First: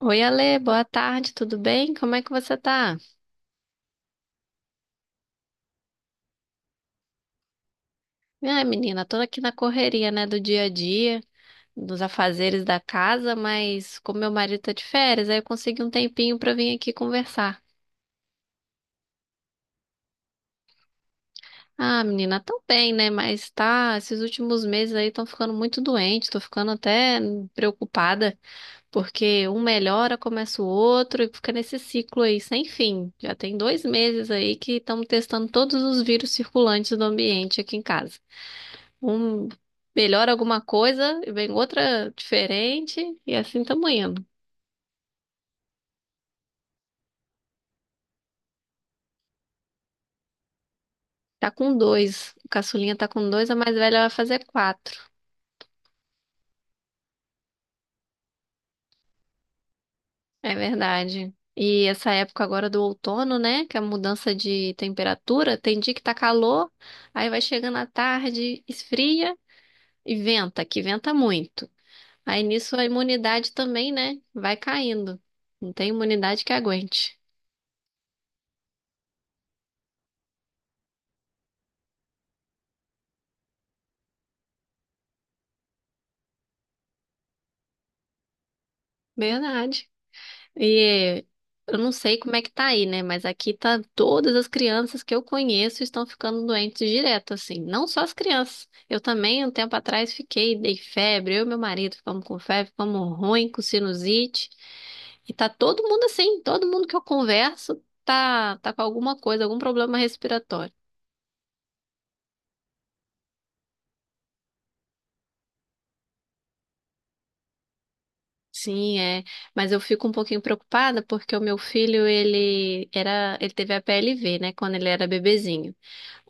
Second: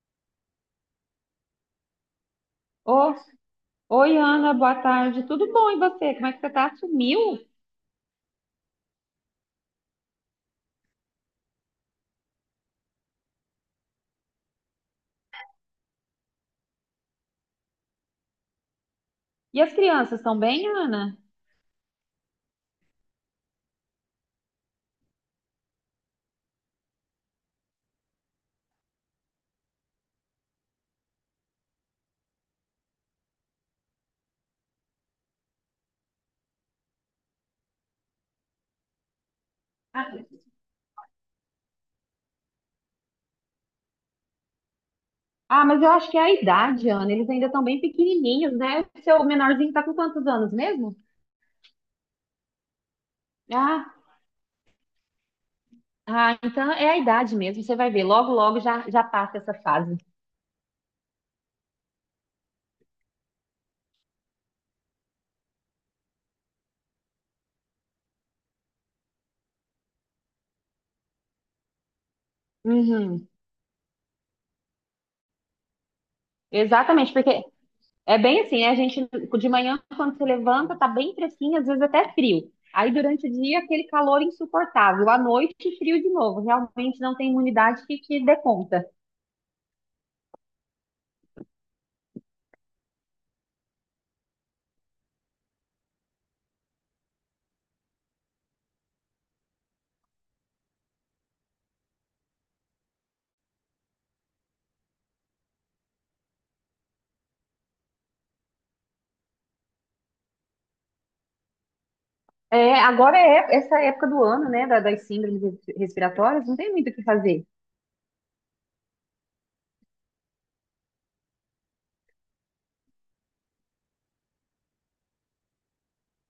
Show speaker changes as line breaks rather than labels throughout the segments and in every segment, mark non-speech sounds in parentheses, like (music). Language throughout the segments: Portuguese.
Oi, Ale, boa tarde, tudo bem? Como é que você tá?
Ô, oi, Ana, boa tarde. Tudo bom e você? Como é que você tá? Sumiu?
Ah, menina, tô aqui na correria, né, do dia a dia, dos afazeres da casa, mas como meu marido tá de férias, aí eu consegui um tempinho pra vir aqui conversar.
E as crianças estão bem, Ana?
Ah, menina, tão bem, né, mas tá, esses últimos meses aí estão ficando muito doente, tô ficando até preocupada, porque um melhora, começa o outro e fica nesse ciclo aí sem fim. Já tem dois meses aí que estamos testando todos os vírus circulantes do ambiente aqui em casa. Um melhora alguma coisa e vem outra diferente, e assim estamos indo.
Ah, mas eu acho que é a idade, Ana. Eles ainda estão bem pequenininhos, né? O seu menorzinho tá com quantos anos mesmo?
Tá com dois. O caçulinha tá com dois, a mais
Ah,
velha vai fazer quatro.
ah, então é a idade mesmo. Você vai ver. Logo, logo já, já passa essa fase.
É verdade. E essa época agora do outono, né? Que é a mudança de temperatura, tem dia que tá calor, aí vai chegando à tarde, esfria e venta, que venta muito. Aí nisso a
Uhum.
imunidade também, né? Vai caindo. Não tem imunidade que
Exatamente,
aguente.
porque É bem assim, né? A gente, de manhã, quando você levanta, tá bem fresquinho, às vezes até frio. Aí, durante o dia, aquele calor insuportável. À noite, frio de novo. Realmente não tem imunidade que dê conta.
Verdade. E eu não sei como é que tá aí, né? Mas aqui tá todas as crianças que eu conheço estão ficando doentes direto, assim. Não só as crianças. Eu também, um tempo atrás, fiquei, dei febre. Eu e meu marido ficamos com febre, ficamos ruim, com sinusite. E tá todo mundo assim, todo mundo que eu converso tá, tá com alguma coisa, algum problema respiratório.
É, agora é essa época do ano, né? Das síndromes respiratórias, não tem muito o que fazer.
Sim, é. Mas eu fico um pouquinho preocupada porque o meu filho, ele era, ele teve a PLV, né? Quando ele era bebezinho.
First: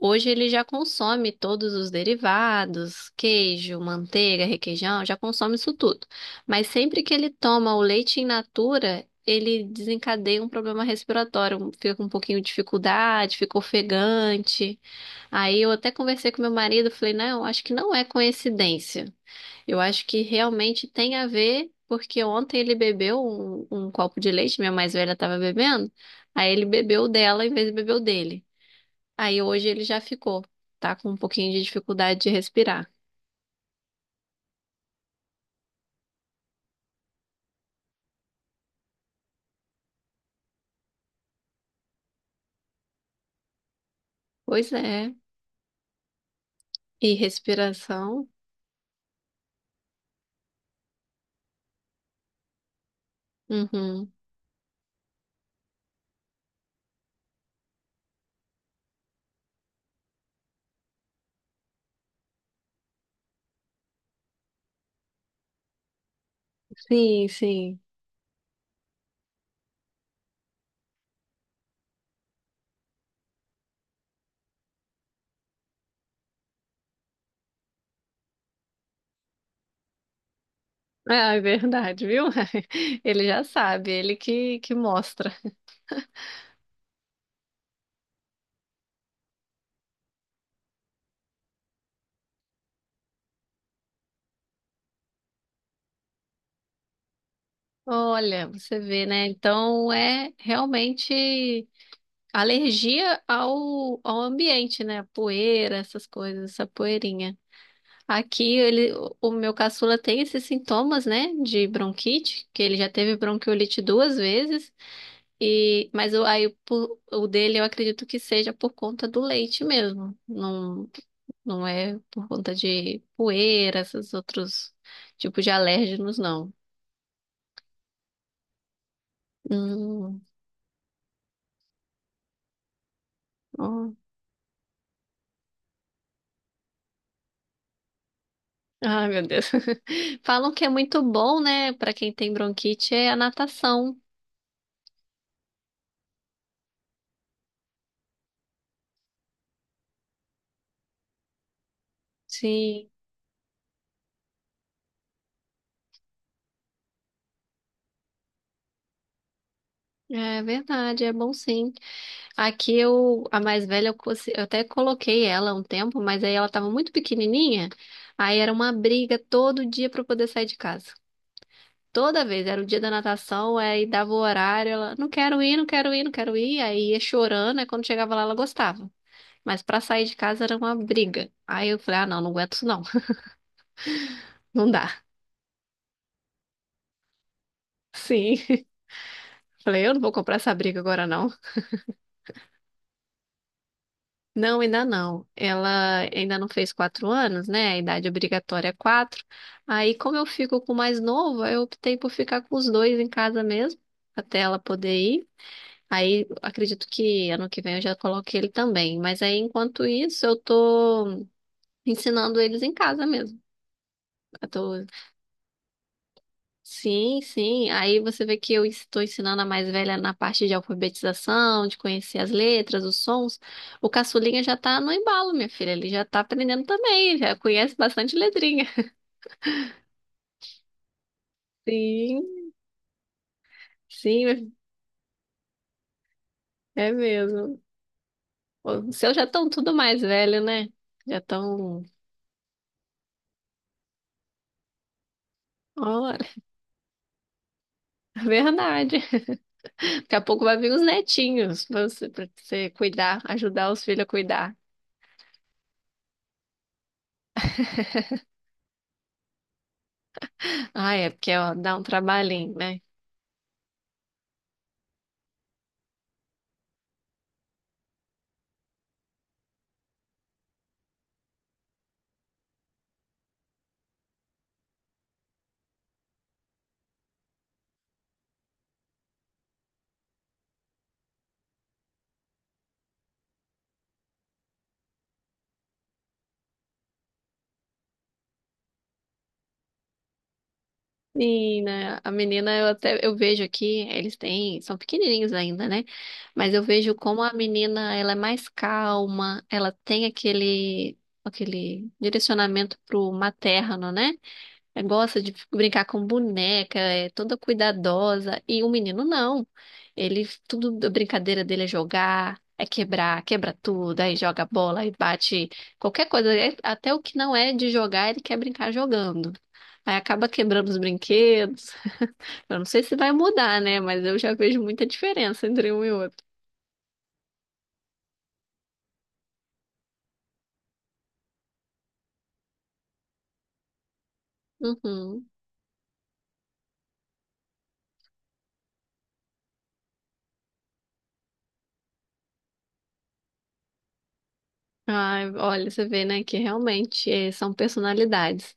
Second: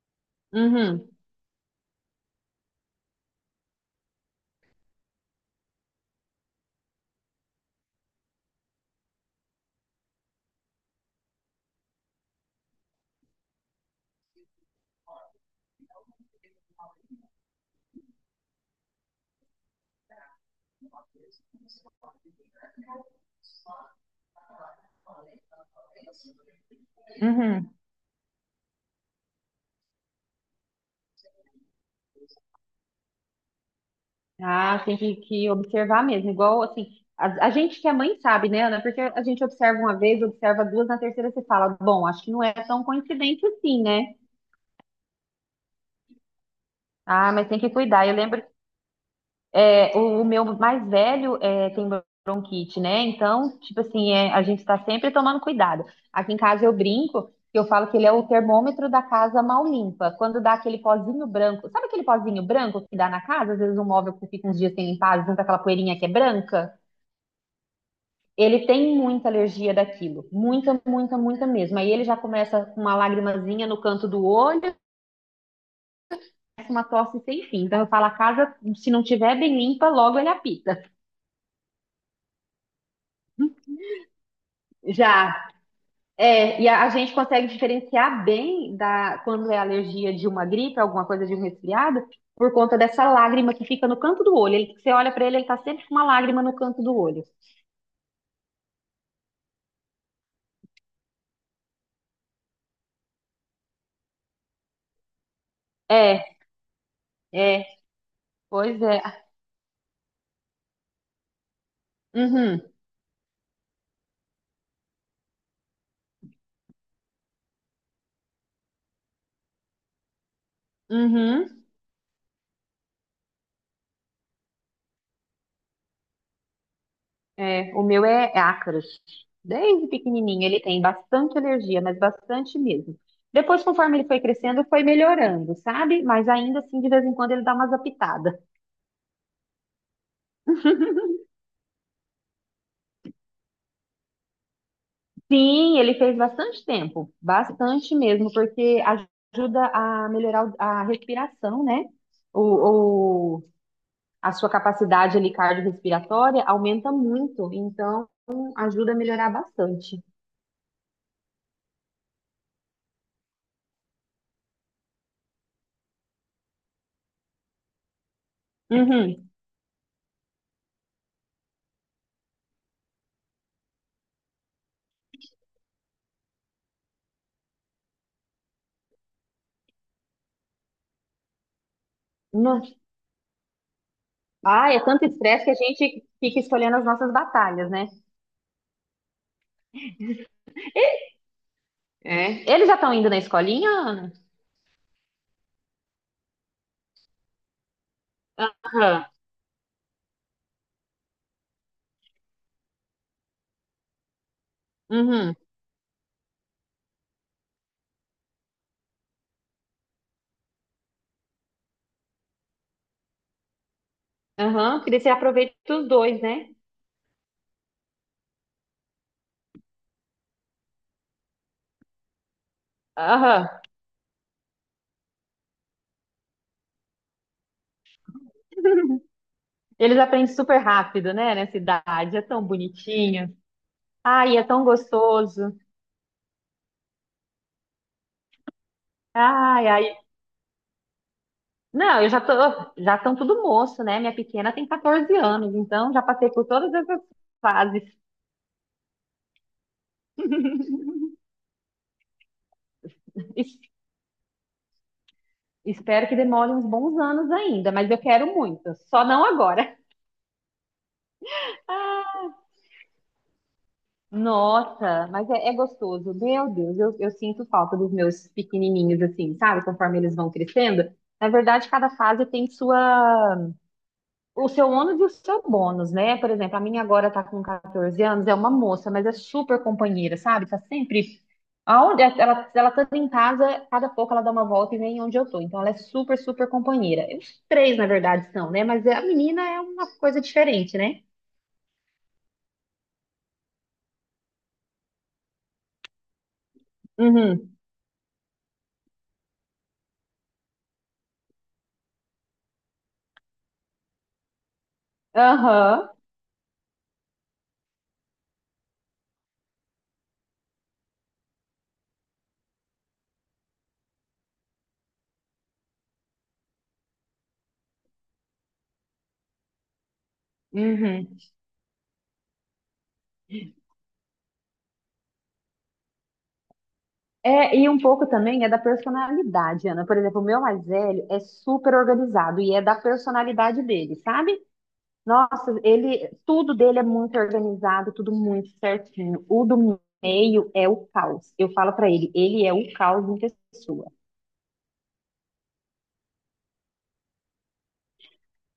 Hoje ele já
Uhum,
consome todos os derivados, queijo, manteiga, requeijão, já consome isso tudo. Mas sempre que ele toma o leite in natura, ele desencadeia um problema respiratório, um, fica com um pouquinho de dificuldade, fica ofegante. Aí eu até conversei com meu marido, falei, não, acho que não é coincidência. Eu acho que realmente tem a ver, porque ontem ele bebeu um copo de leite, minha mais velha estava bebendo, aí ele bebeu o dela em vez
uhum.
de beber o dele. Aí hoje ele já ficou, tá com um pouquinho de dificuldade de respirar.
Ah, tem que observar mesmo. Igual, assim, a gente que é mãe sabe, né, Ana? Porque a gente observa uma vez, observa duas, na terceira você fala, bom, acho que não é tão coincidente assim, né?
Pois é. E
Ah, mas tem que cuidar. Eu
respiração?
lembro. É, o meu mais velho é, tem bronquite, né? Então, tipo assim,
Uhum.
é, a gente está sempre tomando cuidado. Aqui em casa eu brinco, que eu falo que ele é o termômetro da casa mal limpa. Quando dá aquele pozinho branco, sabe aquele pozinho branco que dá na casa? Às vezes um móvel que fica uns dias sem limpar, junto aquela poeirinha que é branca.
Sim, sim.
Ele tem muita alergia daquilo, muita, muita, muita mesmo. Aí ele já começa com uma lagrimazinha no canto do olho, começa uma tosse sem fim. Então eu falo, a casa, se não tiver bem limpa, logo ele apita.
Ah, é verdade, viu? (laughs) Ele já
(laughs)
sabe, ele que mostra.
Já. É, e a gente consegue diferenciar bem da quando é alergia de uma gripe, alguma coisa de um resfriado, por conta dessa lágrima que fica no canto do olho. Ele, você olha pra ele, ele tá sempre com uma lágrima no canto do olho.
Olha, você vê, né? Então é realmente alergia ao ambiente, né? Poeira, essas
É,
coisas, essa poeirinha.
é,
Aqui
pois
ele,
é.
o meu caçula tem esses sintomas, né? De bronquite,
Uhum,
que ele já teve bronquiolite duas vezes. E, mas o, aí, o, o dele eu acredito que seja por conta do leite mesmo. Não,
uhum.
não é por conta de poeira, esses outros tipos de alérgenos, não.
É, o meu é ácaros. Desde
Hum,
pequenininho ele tem bastante alergia, mas bastante mesmo. Depois,
ó.
conforme ele foi crescendo, foi melhorando, sabe? Mas ainda assim, de vez em quando ele dá umas apitadas.
Ai, meu Deus. (laughs) Falam que é muito
(laughs)
bom, né, pra quem tem bronquite, é a natação.
Sim, ele fez bastante tempo, bastante mesmo, porque ajuda a melhorar a respiração, né?
Sim,
O, o- a sua capacidade ali cardiorrespiratória aumenta muito, então ajuda a melhorar bastante.
é verdade, é bom sim. Aqui eu, a mais velha, eu, eu até coloquei ela um tempo, mas aí ela tava muito pequenininha, aí era uma briga
Uhum.
todo dia pra eu poder sair de casa. Toda vez, era o dia da natação, aí dava o horário, ela, não quero ir, não quero ir, não quero ir, aí ia chorando, aí quando chegava lá ela gostava. Mas pra sair de casa era uma briga. Aí eu falei, ah, não, não aguento
No-
isso não, (laughs) não
Ah, é
dá.
tanto estresse que a gente fica escolhendo as nossas batalhas, né?
Sim. (laughs) Falei, eu não vou comprar essa briga agora não.
É. Eles já estão indo na escolinha, Ana?
Não, ainda não. Ela ainda não fez 4 anos, né? A idade obrigatória é
Aham.
quatro. Aí, como eu fico com o mais novo, eu optei por ficar com os dois em casa mesmo, até ela poder ir.
Uhum.
Aí acredito que ano que vem eu já coloquei ele também. Mas aí, enquanto isso, eu tô ensinando eles em casa mesmo. Eu
Aham,
tô...
porque daí você aproveita os dois, né?
Sim, sim. Aí você vê que eu estou ensinando a mais velha na parte de alfabetização, de conhecer as letras, os sons.
Aham.
O caçulinha já tá no embalo, minha filha. Ele já tá aprendendo também, já conhece bastante letrinha. (laughs)
(laughs) Eles aprendem super rápido, né? Nessa idade. É tão
Sim,
bonitinho. Ai, é
sim,
tão gostoso.
é mesmo. Os seus já estão
Ai,
tudo
ai.
mais velho, né? Já estão.
Não, eu já tô. Já estão tudo moço, né? Minha pequena tem 14 anos, então já
Olha,
passei por todas essas fases.
(laughs) verdade. Daqui a pouco vai vir os netinhos pra você cuidar,
Es-
ajudar os filhos a cuidar.
Espero que demore uns bons anos ainda, mas eu quero muito. Só não agora.
Ah, é, porque ó, dá um trabalhinho, né?
Nossa, mas é, é gostoso. Meu Deus, eu sinto falta dos meus pequenininhos, assim, sabe? Conforme eles vão crescendo. Na verdade, cada fase tem sua o seu ônus e o seu bônus, né? Por exemplo, a minha agora tá com 14 anos, é uma moça, mas é super companheira, sabe? Tá sempre. Aonde é, ela tá em casa, cada pouco ela dá uma volta e vem onde eu tô. Então ela é super, super companheira. Os três, na verdade, são, né? Mas a menina é uma coisa diferente, né?
Sim, né? A menina, eu até eu vejo aqui, eles têm, são pequenininhos ainda, né? Mas eu vejo como a
Uhum.
menina, ela é mais calma, ela tem aquele, aquele direcionamento pro materno, né? É, gosta de brincar
Aham.
com boneca, é toda cuidadosa. E o menino não. Ele, tudo, a brincadeira dele é jogar, é quebrar, quebra tudo, aí joga bola, aí bate qualquer coisa. Até o que não é de jogar, ele quer brincar jogando. Aí acaba quebrando os
Uhum.
brinquedos. Eu não sei se vai mudar, né? Mas eu já vejo muita diferença entre um e outro.
É, e um pouco também é da personalidade, Ana. Por exemplo, o meu mais velho é super organizado e é da personalidade dele, sabe?
Uhum.
Nossa, ele, tudo dele é muito organizado, tudo muito certinho. O do meio é o caos. Eu falo pra ele, ele é o caos em pessoa.
Ai, olha, você vê, né, que realmente são personalidades.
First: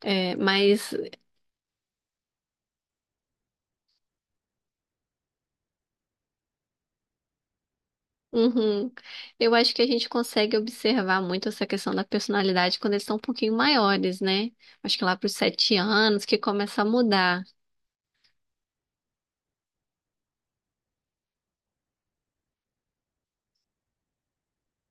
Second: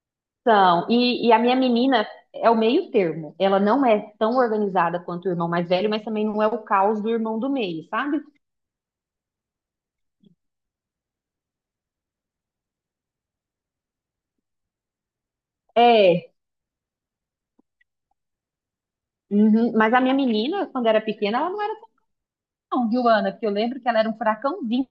É,
Então,
mas
e, a minha menina é o meio termo. Ela não é tão organizada quanto o irmão mais velho, mas também não é o caos do irmão do meio, sabe?
uhum. Eu acho que a gente consegue observar muito essa questão da personalidade quando eles são um pouquinho maiores, né? Acho que lá para os 7 anos
É,
que começa a mudar.
uhum. Mas a minha menina, quando era pequena, ela não era tão, viu, Ana? Porque eu lembro que ela era um furacãozinho.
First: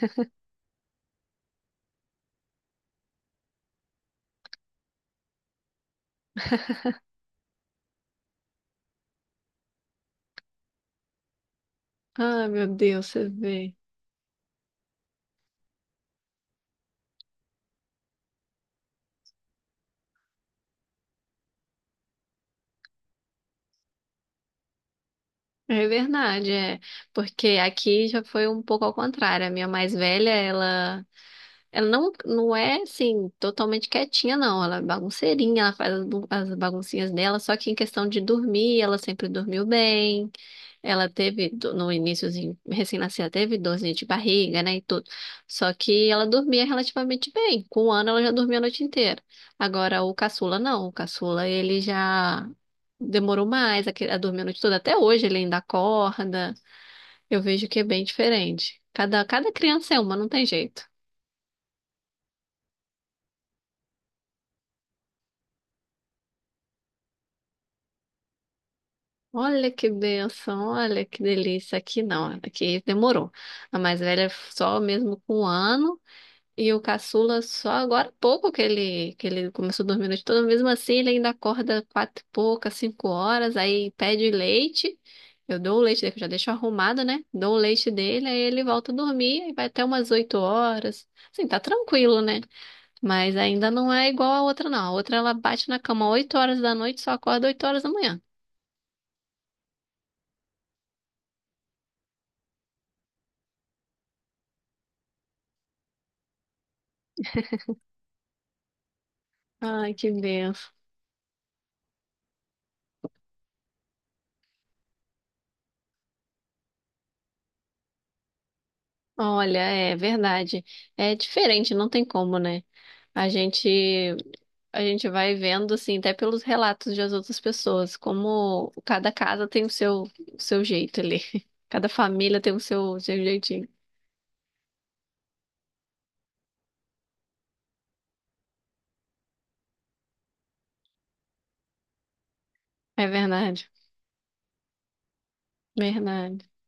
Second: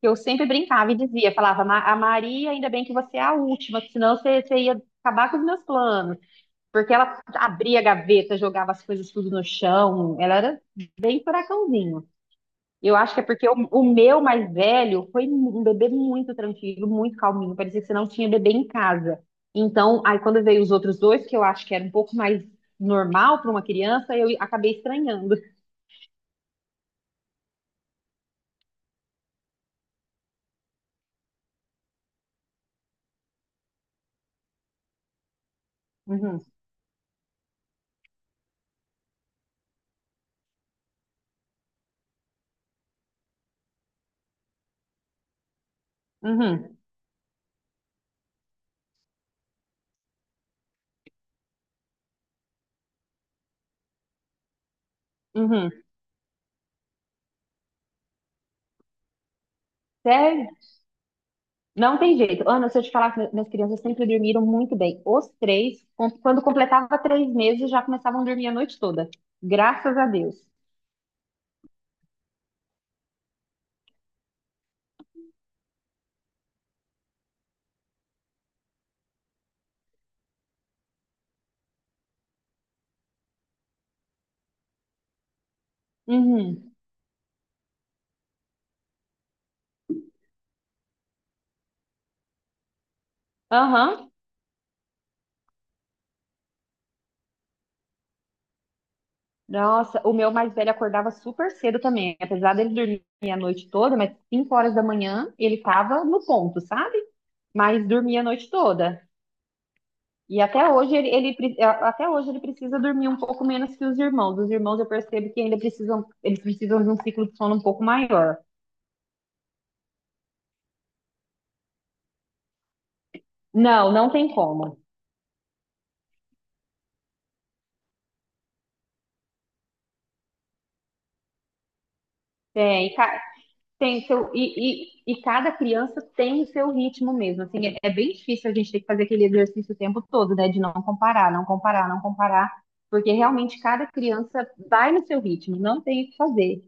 Que Eu sempre brincava e dizia, falava, A Maria, ainda bem que você é a última, que senão você ia acabar com os meus planos."
(laughs)
Porque ela abria a gaveta, jogava as coisas tudo no chão. Ela era bem furacãozinho.
Ah, meu
Eu
Deus,
acho que é
você
porque o,
vê.
o meu mais velho foi um bebê muito tranquilo, muito calminho. Parecia que você não tinha bebê em casa. Então, aí quando veio os outros dois, que eu acho que era um pouco mais normal para uma criança, eu acabei estranhando.
É verdade, é. Porque aqui já foi um pouco ao contrário. A minha mais velha, ela não, não é assim, totalmente quietinha, não. Ela é bagunceirinha, ela faz as
Uhum,
as baguncinhas dela, só que em questão de dormir, ela sempre dormiu bem. Ela teve, no iníciozinho, recém-nascida, teve dorzinha de barriga, né, e tudo. Só que ela dormia
uhum,
relativamente bem. Com um ano, ela já dormia a noite inteira. Agora, o caçula, não. O caçula, ele já demorou mais a, a dormir a noite toda. Até hoje, ele ainda
uhum.
acorda. Eu vejo que é bem diferente. Cada criança é uma, não tem
Sério?
jeito.
Não tem jeito. Ana, se eu te falar que minhas crianças sempre dormiram muito bem. Os três, quando completava 3 meses, já começavam a dormir a noite toda.
Olha que
Graças a Deus.
bênção, olha que delícia. Aqui não, aqui demorou. A mais velha só mesmo com um ano. E o caçula só agora há pouco que ele começou a dormir a noite toda, mesmo assim ele ainda acorda quatro e pouca, 5 horas, aí pede leite. Eu dou o leite dele, que eu já deixo
Uhum.
arrumado, né? Dou o leite dele, aí ele volta a dormir, aí vai até umas 8 horas. Assim, tá tranquilo, né? Mas ainda não é
Aham.
igual a outra, não. A outra ela bate na cama 8 horas da noite, só acorda 8 horas da manhã.
Nossa, o meu mais velho acordava super cedo também. Apesar dele dormir a noite toda, mas 5 horas da manhã ele tava no ponto, sabe? Mas dormia a noite toda.
Ai, que
E
benção.
até hoje até hoje ele precisa dormir um pouco menos que os irmãos. Os irmãos eu percebo que ainda precisam, eles precisam de um ciclo de sono um pouco maior.
Olha, é verdade. É diferente, não tem como, né? A
Não, não
gente
tem como.
a gente vai vendo, assim, até pelos relatos de as outras pessoas, como cada casa tem o seu jeito ali. (laughs) Cada família tem
Tem.
o seu jeitinho.
Seu, e cada criança tem o seu ritmo mesmo. Assim, é, é bem difícil a gente ter que fazer aquele exercício o tempo todo, né? De não comparar, não comparar, não comparar,
É
porque realmente
verdade,
cada criança vai no seu ritmo, não tem o que
verdade.
fazer.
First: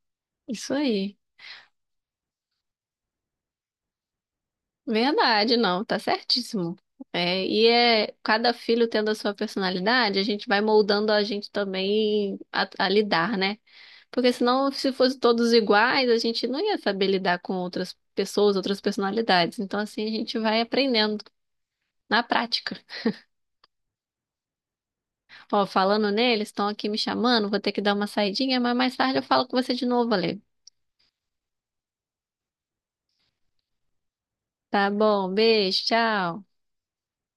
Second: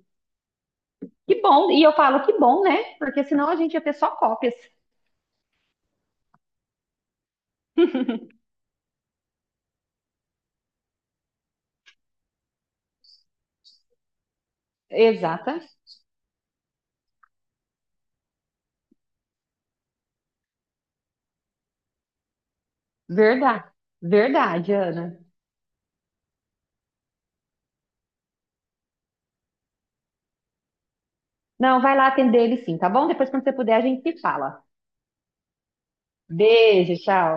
Isso aí.
Que bom, e eu falo que bom, né? Porque senão a gente ia ter só cópias.
Verdade, não, tá certíssimo. É, e é cada filho tendo a sua personalidade, a gente vai moldando a gente também a lidar, né? Porque senão, se fossem todos
Exata,
iguais, a gente não ia saber lidar com outras pessoas, outras personalidades. Então, assim, a gente vai aprendendo na prática.
Verdade, verdade, Ana.
Ó, falando neles, estão aqui me chamando, vou ter que dar uma saidinha, mas mais tarde eu falo com você de novo, Ale.
Não, vai lá atender ele sim, tá bom? Depois, quando você puder, a gente se fala.
Tá bom, beijo, tchau.
Beijo, tchau.